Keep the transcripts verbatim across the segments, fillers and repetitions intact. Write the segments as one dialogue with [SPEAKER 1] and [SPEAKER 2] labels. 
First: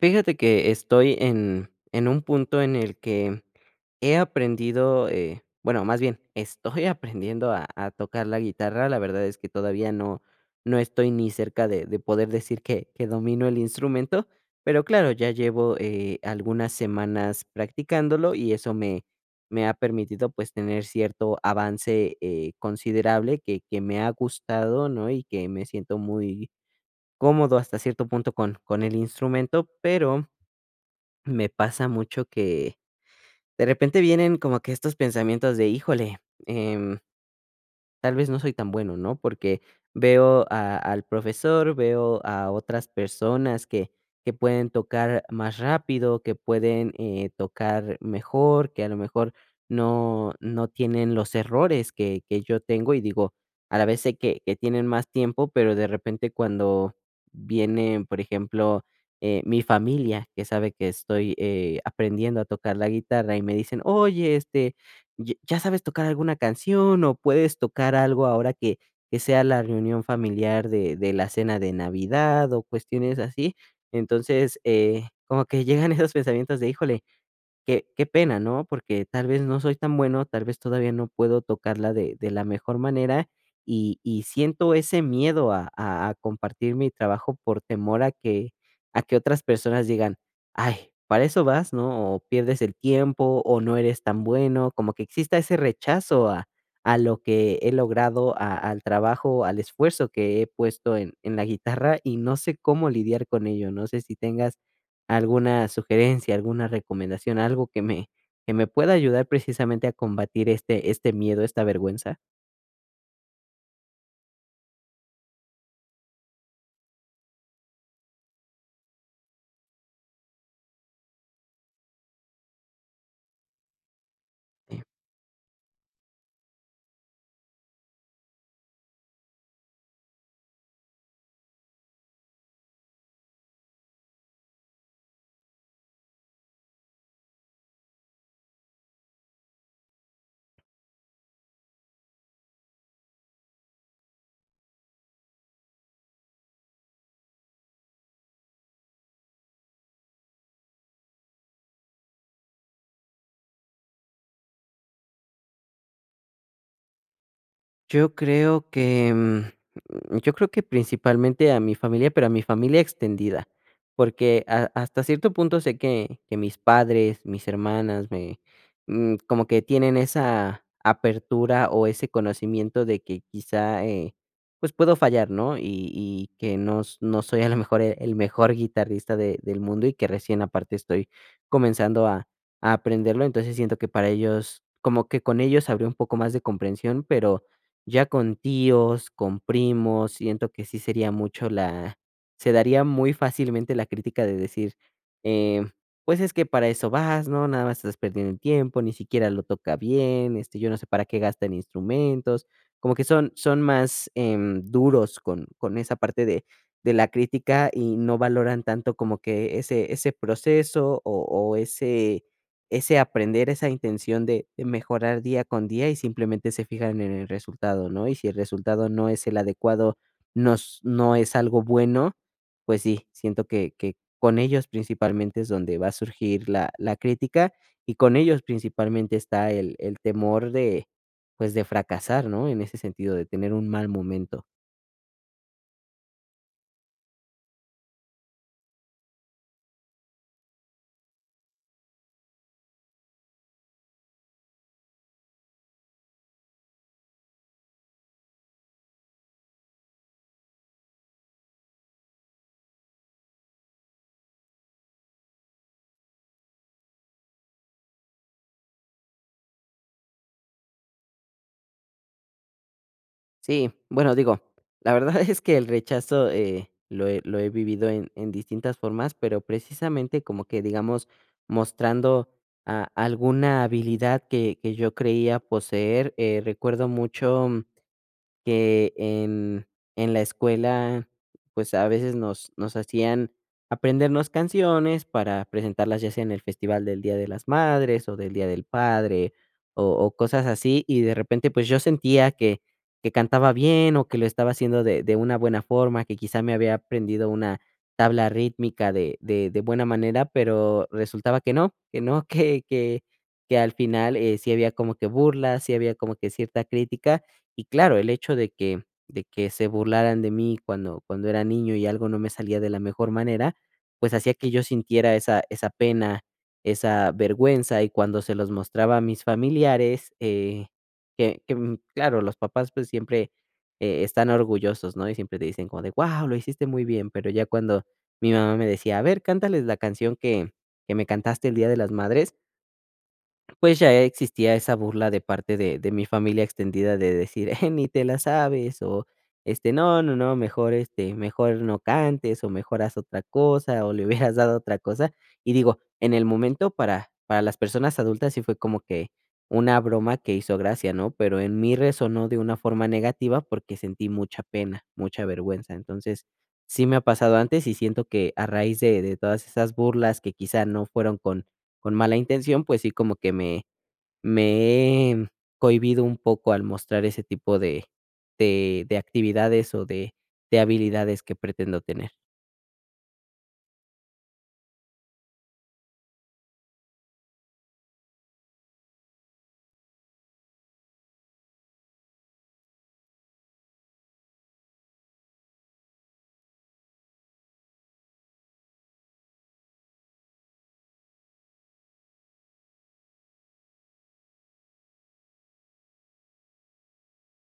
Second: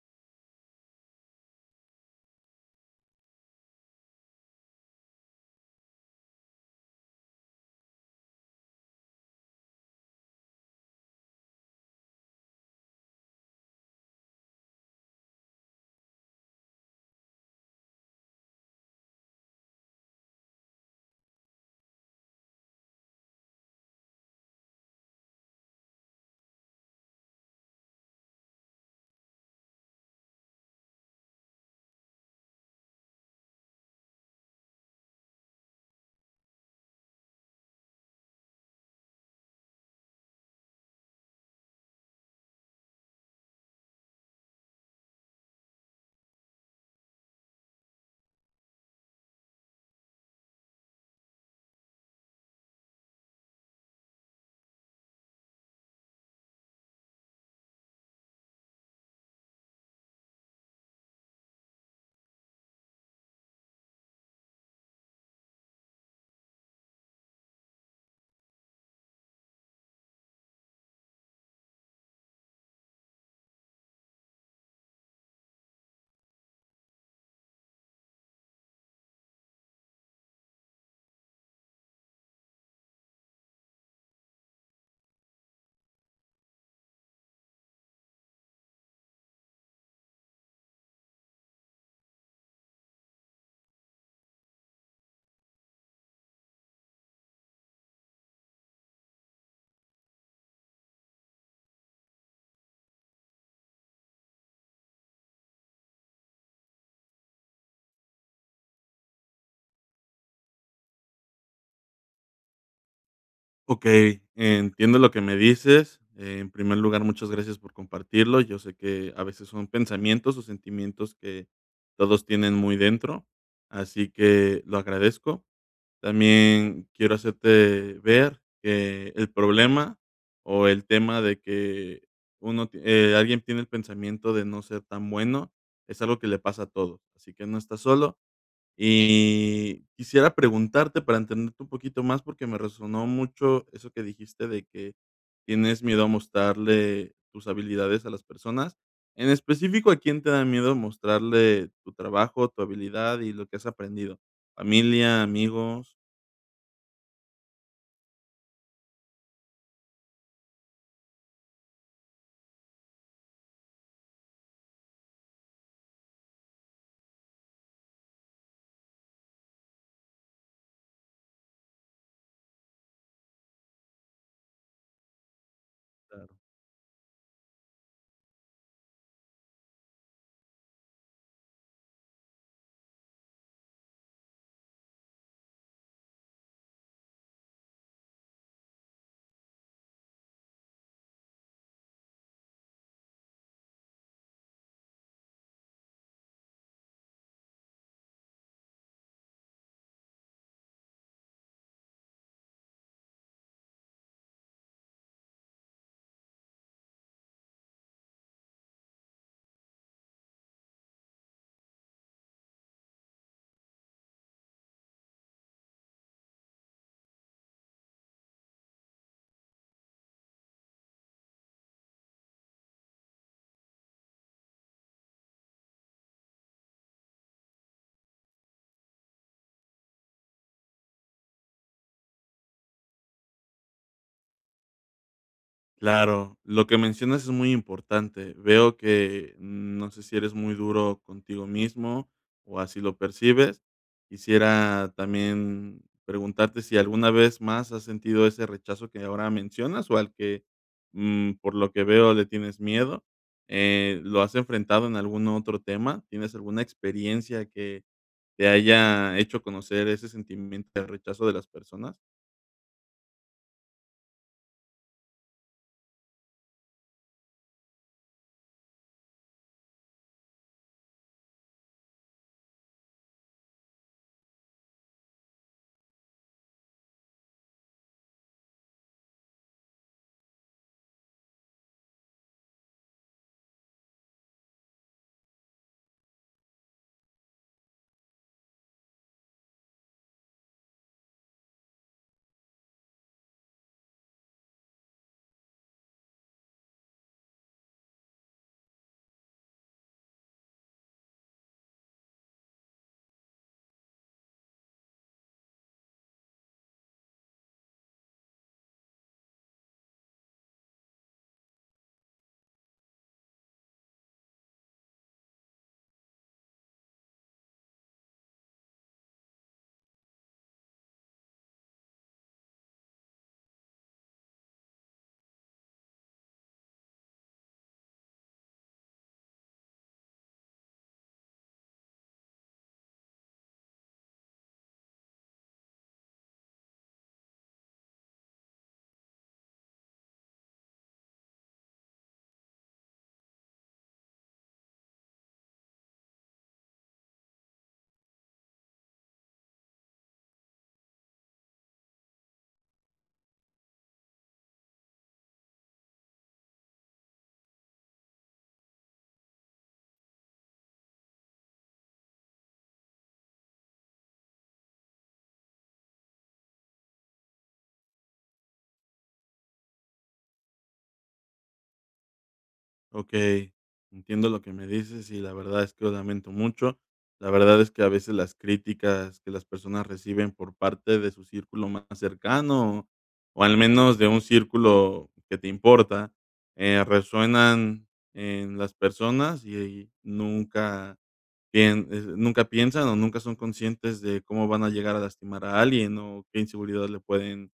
[SPEAKER 1] Fíjate que estoy en, en un punto en el que he aprendido, eh, bueno, más bien, estoy aprendiendo a, a tocar la guitarra. La verdad es que todavía no, no estoy ni cerca de, de poder decir que, que domino el instrumento, pero claro, ya llevo eh, algunas semanas practicándolo y eso me, me ha permitido pues tener cierto avance eh, considerable que, que me ha gustado, ¿no? Y que me siento muy cómodo hasta cierto punto con, con el instrumento, pero me pasa mucho que de repente vienen como que estos pensamientos de, híjole, em, tal vez no soy tan bueno, ¿no? Porque veo a al profesor, veo a otras personas que que pueden tocar más rápido, que pueden, eh, tocar mejor, que a lo mejor no no tienen los errores que que yo tengo, y digo, a la vez sé que que tienen más tiempo, pero de repente cuando viene, por ejemplo, eh, mi familia, que sabe que estoy, eh, aprendiendo a tocar la guitarra, y me dicen: "Oye, este, ¿Ya ya sabes tocar alguna canción o puedes tocar algo ahora que que sea la reunión familiar de de la cena de Navidad o cuestiones así?". Entonces, eh, como que llegan esos pensamientos de, híjole, Qué qué pena, ¿no? Porque tal vez no soy tan bueno, tal vez todavía no puedo tocarla de de la mejor manera, y y siento ese miedo a a a compartir mi trabajo por temor a que a que otras personas digan: "Ay, para eso vas, ¿no? O pierdes el tiempo, o no eres tan bueno", como que exista ese rechazo a a lo que he logrado, a al trabajo, al esfuerzo que he puesto en en la guitarra, y no sé cómo lidiar con ello. No sé si tengas alguna sugerencia, alguna recomendación, algo que me que me pueda ayudar precisamente a combatir este este miedo, esta vergüenza?
[SPEAKER 2] Ok, entiendo lo que me dices. Eh, en primer lugar, muchas gracias por compartirlo. Yo sé que a veces son pensamientos o sentimientos que todos tienen muy dentro, así que lo agradezco. También quiero hacerte ver que el problema o el tema de que uno, ti- eh, alguien tiene el pensamiento de no ser tan bueno es algo que le pasa a todos, así que no estás solo. Y quisiera preguntarte para entenderte un poquito más, porque me resonó mucho eso que dijiste de que tienes miedo a mostrarle tus habilidades a las personas. En específico, ¿a quién te da miedo mostrarle tu trabajo, tu habilidad y lo que has aprendido? ¿Familia, amigos?
[SPEAKER 1] Yo creo que, mm, yo creo que principalmente a mi familia, pero a mi familia extendida, porque a- hasta cierto punto sé que, que mis padres, mis hermanas, me, mm, como que tienen esa apertura o ese conocimiento de que quizá, eh, pues puedo fallar, ¿no? Y, y que no, s- no soy a lo mejor el, el mejor guitarrista de- del mundo y que recién aparte estoy comenzando a, a aprenderlo. Entonces siento que para ellos, como que con ellos habría un poco más de comprensión, pero ya con tíos, con primos, siento que sí sería mucho la se daría muy fácilmente la crítica de decir, em, pues es que para eso vas, ¿no? Nada más estás perdiendo el tiempo, ni siquiera lo toca bien, este, yo no sé para qué gastan instrumentos. Como que son son más, em, duros con con esa parte de de la crítica y no valoran tanto como que ese ese proceso o o ese ese aprender, esa intención de de mejorar día con día y simplemente se fijan en el resultado, ¿no? Y si el resultado no es el adecuado, nos no es algo bueno, pues sí, siento que que con ellos principalmente es donde va a surgir la la crítica y con ellos principalmente está el el temor de, pues, de fracasar, ¿no? En ese sentido, de tener un mal momento.
[SPEAKER 2] Claro, lo que mencionas es muy importante. Veo que mm, no sé si eres muy duro contigo mismo o así lo percibes. Quisiera también preguntarte si alguna vez más has sentido ese rechazo que ahora mencionas o al que mm, por lo que veo le tienes miedo. Eh, ¿lo has enfrentado en algún otro tema? ¿Tienes alguna experiencia que te haya hecho conocer ese sentimiento de rechazo de las personas?
[SPEAKER 1] Sí, bueno, digo, la verdad es que el rechazo, eh, lo he, lo he vivido en, en distintas formas, pero precisamente como que, digamos, mostrando a- alguna habilidad que, que yo creía poseer. Eh, recuerdo mucho que en en la escuela, pues, a veces nos nos hacían aprendernos canciones para presentarlas, ya sea en el festival del Día de las Madres o del Día del Padre o o cosas así, y de repente, pues, yo sentía que que cantaba bien o que lo estaba haciendo de de una buena forma, que quizá me había aprendido una tabla rítmica de de de buena manera, pero resultaba que no, que no, que que que al final, eh, sí había como que burlas, sí había como que cierta crítica. Y claro, el hecho de que de que se burlaran de mí cuando cuando era niño y algo no me salía de la mejor manera, pues hacía que yo sintiera esa esa pena, esa vergüenza, y cuando se los mostraba a mis familiares, eh, que que, mm, claro, los papás, pues, siempre, eh, están orgullosos, ¿no? Y siempre te dicen como de: "Guau, lo hiciste muy bien", pero ya cuando mi mamá me decía: "A ver, cántales la canción que que me cantaste el Día de las Madres", pues, ya existía esa burla de parte de de mi familia extendida de decir: "Eh, ni te la sabes", o, este: "No, no, no, mejor, este, mejor no cantes, o mejor haz otra cosa, o le hubieras dado otra cosa". Y digo, en el momento, para para las personas adultas sí fue como que una broma que hizo gracia, ¿no? Pero en mí resonó de una forma negativa porque sentí mucha pena, mucha vergüenza. Entonces, sí me ha pasado antes y siento que a raíz de de todas esas burlas, que quizá no fueron con con mala intención, pues sí, como que me me he cohibido un poco al mostrar ese tipo de de de actividades o de de habilidades que pretendo tener.
[SPEAKER 2] Okey, entiendo lo que me dices y la verdad es que lo lamento mucho. La verdad es que a veces las críticas que las personas reciben por parte de su círculo más cercano, o al menos de un círculo que te importa, eh, resuenan en las personas y nunca pien eh, nunca piensan o nunca son conscientes de cómo van a llegar a lastimar a alguien o qué inseguridad le pueden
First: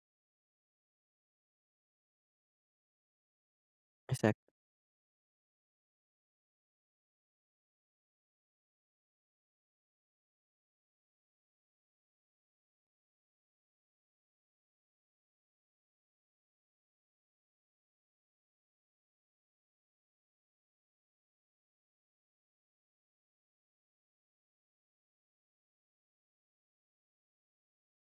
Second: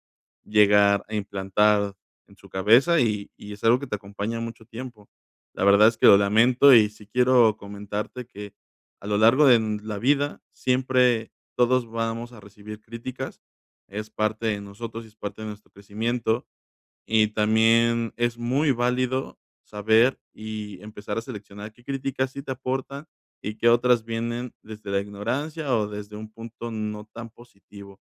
[SPEAKER 2] llegar a implantar en su cabeza y y es algo que te acompaña
[SPEAKER 1] Exacto.
[SPEAKER 2] mucho tiempo. La verdad es que lo lamento y sí quiero comentarte que a lo largo de la vida siempre todos vamos a recibir críticas, es parte de nosotros y es parte de nuestro crecimiento y también es muy válido saber y empezar a seleccionar qué críticas sí te aportan y qué otras vienen desde la ignorancia o desde un punto no tan positivo.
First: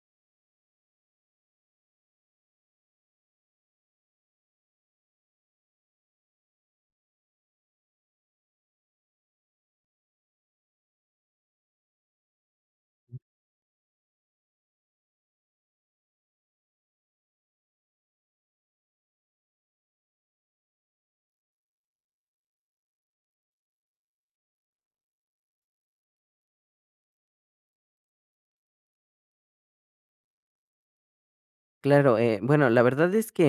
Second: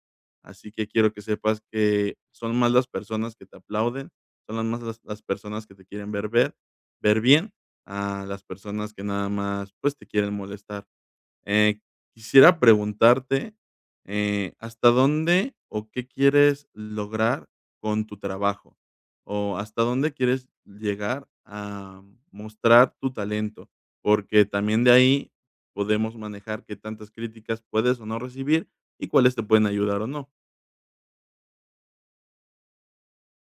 [SPEAKER 2] Así que quiero que sepas que son más las personas que te aplauden, son las más las, las personas que te quieren ver ver, ver bien, a las personas que nada más pues te quieren molestar. Eh, quisiera preguntarte, eh, ¿hasta dónde o qué quieres lograr con tu trabajo? ¿O hasta dónde quieres llegar a mostrar tu talento? Porque también de ahí podemos manejar qué tantas críticas puedes o no recibir y cuáles te pueden ayudar o no.
[SPEAKER 1] Claro, eh, bueno, la verdad es que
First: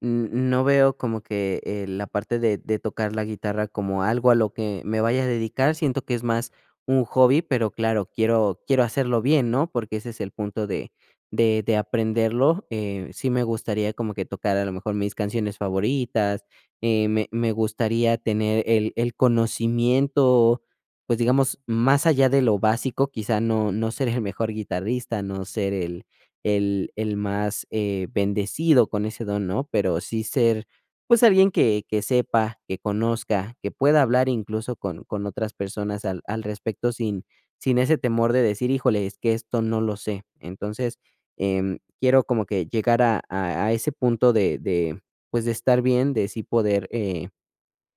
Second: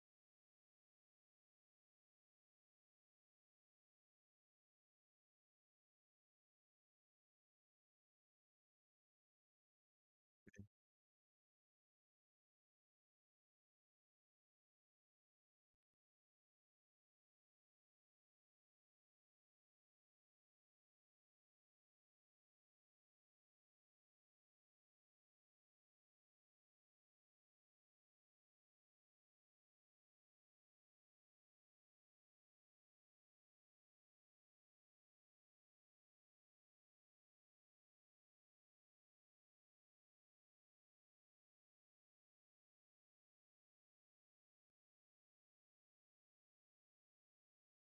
[SPEAKER 1] n no veo como que, eh, la parte de de tocar la guitarra como algo a lo que me vaya a dedicar, siento que es más un hobby, pero claro, quiero quiero hacerlo bien, ¿no? Porque ese es el punto de de de aprenderlo. Eh, sí me gustaría como que tocar a lo mejor mis canciones favoritas, eh, me me gustaría tener el el conocimiento, pues, digamos, más allá de lo básico, quizá no no ser el mejor guitarrista, no ser el el, el más eh, bendecido con ese don, ¿no? Pero sí ser, pues, alguien que, que sepa, que conozca, que pueda hablar incluso con, con otras personas al, al respecto, sin, sin ese temor de decir, híjole, es que esto no lo sé. Entonces, em, quiero como que llegar a, a- a ese punto de, de, pues, de estar bien, de sí poder, eh,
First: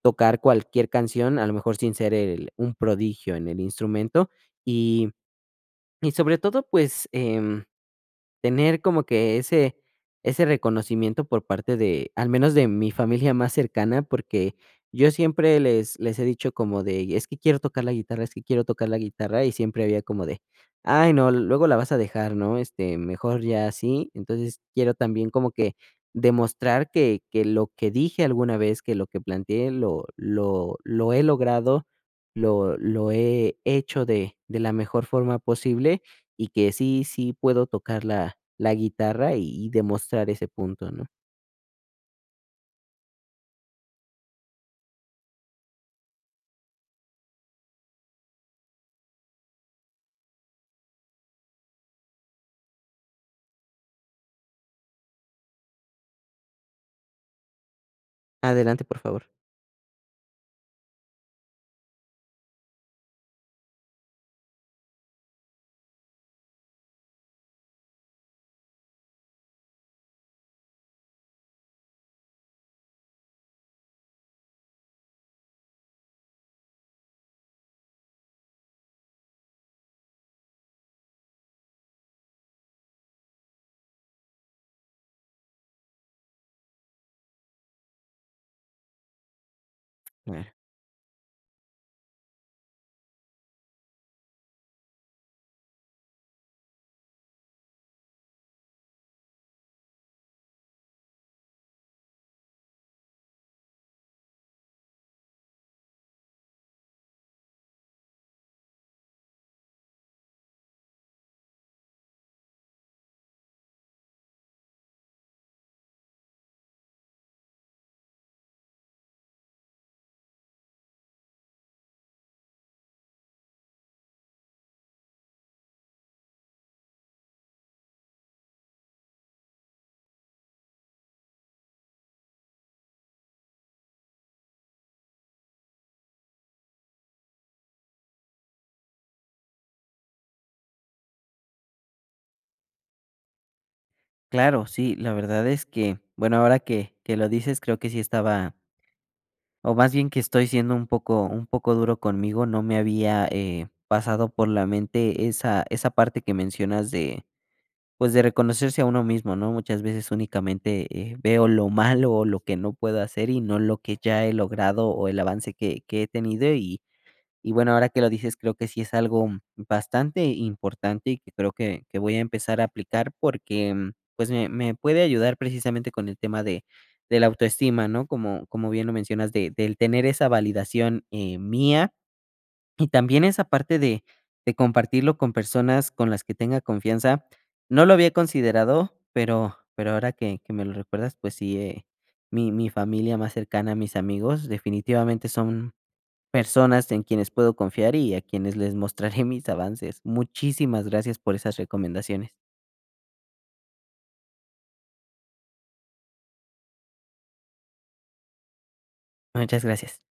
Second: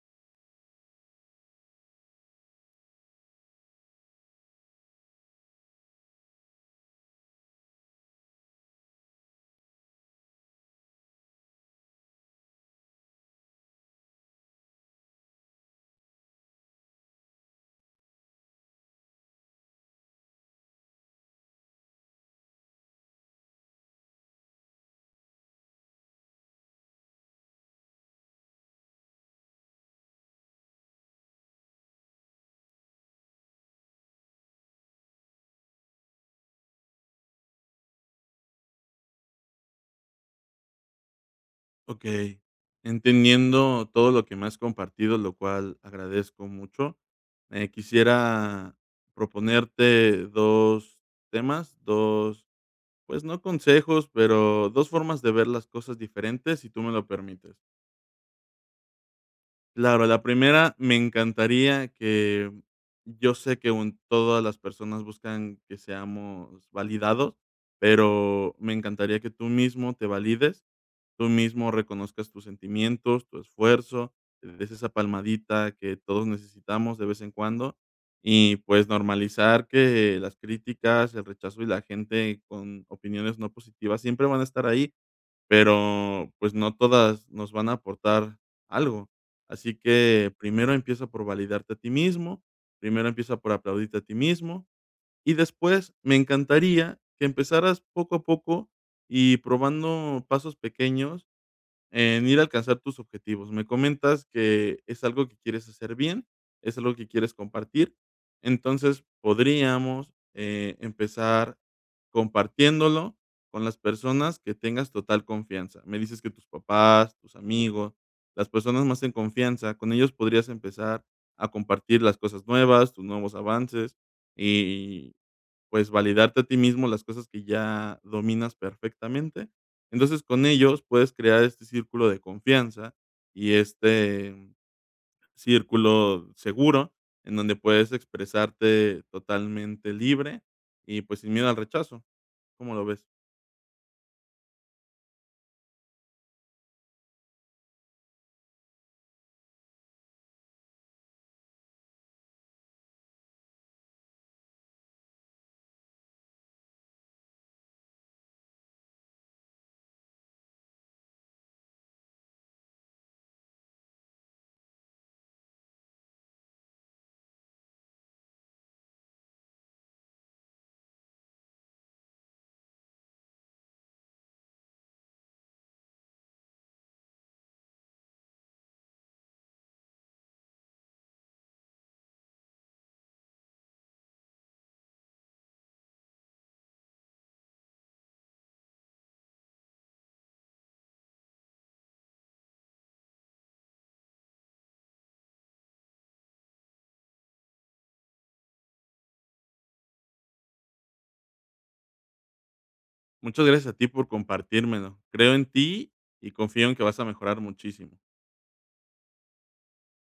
[SPEAKER 1] tocar cualquier canción, a lo mejor sin ser el- un prodigio en el instrumento. Y, y, sobre todo, pues... em, tener como que ese ese reconocimiento por parte de, al menos, de mi familia más cercana, porque yo siempre les les he dicho como de: "Es que quiero tocar la guitarra, es que quiero tocar la guitarra", y siempre había como de: "Ay, no, luego la vas a dejar, ¿no? Este, mejor ya así". Entonces, quiero también como que demostrar que que lo que dije alguna vez, que lo que planteé, lo lo lo he logrado, lo lo he hecho de de la mejor forma posible y que sí, sí puedo tocar la la guitarra y y demostrar ese punto, ¿no?
[SPEAKER 2] Ok, entendiendo todo lo que me has compartido, lo cual agradezco mucho, eh, quisiera proponerte dos temas, dos. Pues no consejos, pero dos formas de ver las cosas diferentes, si tú me lo permites.
[SPEAKER 1] Adelante, por favor.
[SPEAKER 2] Claro, la primera, me encantaría que yo sé que un todas las personas buscan que seamos validados, pero me encantaría que tú mismo te valides, tú mismo reconozcas tus sentimientos, tu esfuerzo, te des esa palmadita que todos necesitamos de vez en cuando, y pues normalizar que las críticas, el rechazo y la gente con opiniones no positivas siempre van a estar ahí, pero, pues, no todas nos van a aportar algo. Así que
[SPEAKER 1] Claro,
[SPEAKER 2] primero empieza por validarte a ti mismo, primero empieza por aplaudirte a ti mismo, y después me encantaría que empezaras poco a poco y probando pasos pequeños en ir a alcanzar tus objetivos. Me comentas que es algo que quieres hacer bien, es algo que quieres compartir. Entonces, podríamos eh, empezar compartiéndolo con las personas que tengas total confianza. Me dices que tus papás, tus amigos, las personas más en confianza, con ellos podrías empezar a compartir las cosas nuevas, tus nuevos avances, pues, validarte a ti mismo las cosas que ya dominas perfectamente. Entonces, con ellos puedes crear este círculo de confianza y este mm, círculo seguro en donde puedes expresarte totalmente libre y, pues, sin miedo al rechazo, ¿cómo lo ves?
[SPEAKER 1] claro, sí, la verdad es que, bueno, ahora que que lo dices, creo que sí estaba, o más bien que estoy siendo un poco un poco duro conmigo. No me había eh, pasado por la mente esa esa parte que mencionas de, pues, de reconocerse a uno mismo, ¿no? Muchas veces únicamente, eh, veo lo malo o lo que no puedo hacer y no lo que ya he logrado o el avance que que he tenido. y Y bueno, ahora que lo dices, creo que sí es algo, mm, bastante importante y que creo que, que voy a empezar a aplicar, porque, mm, pues me, me puede ayudar precisamente con el tema de, de la autoestima, ¿no? Como, como bien lo mencionas, de, del tener esa validación, eh, mía, y también esa parte de, de compartirlo con personas con las que tenga confianza. No lo había considerado, pero, pero ahora que, que me lo recuerdas, pues sí, eh, mi, mi familia más cercana, mis amigos, definitivamente son personas en quienes puedo confiar y a quienes les mostraré mis avances. Muchísimas gracias por esas recomendaciones.
[SPEAKER 2] Muchas gracias a ti por compartírmelo. Creo en ti y confío en que vas a mejorar muchísimo.
[SPEAKER 1] Muchas gracias.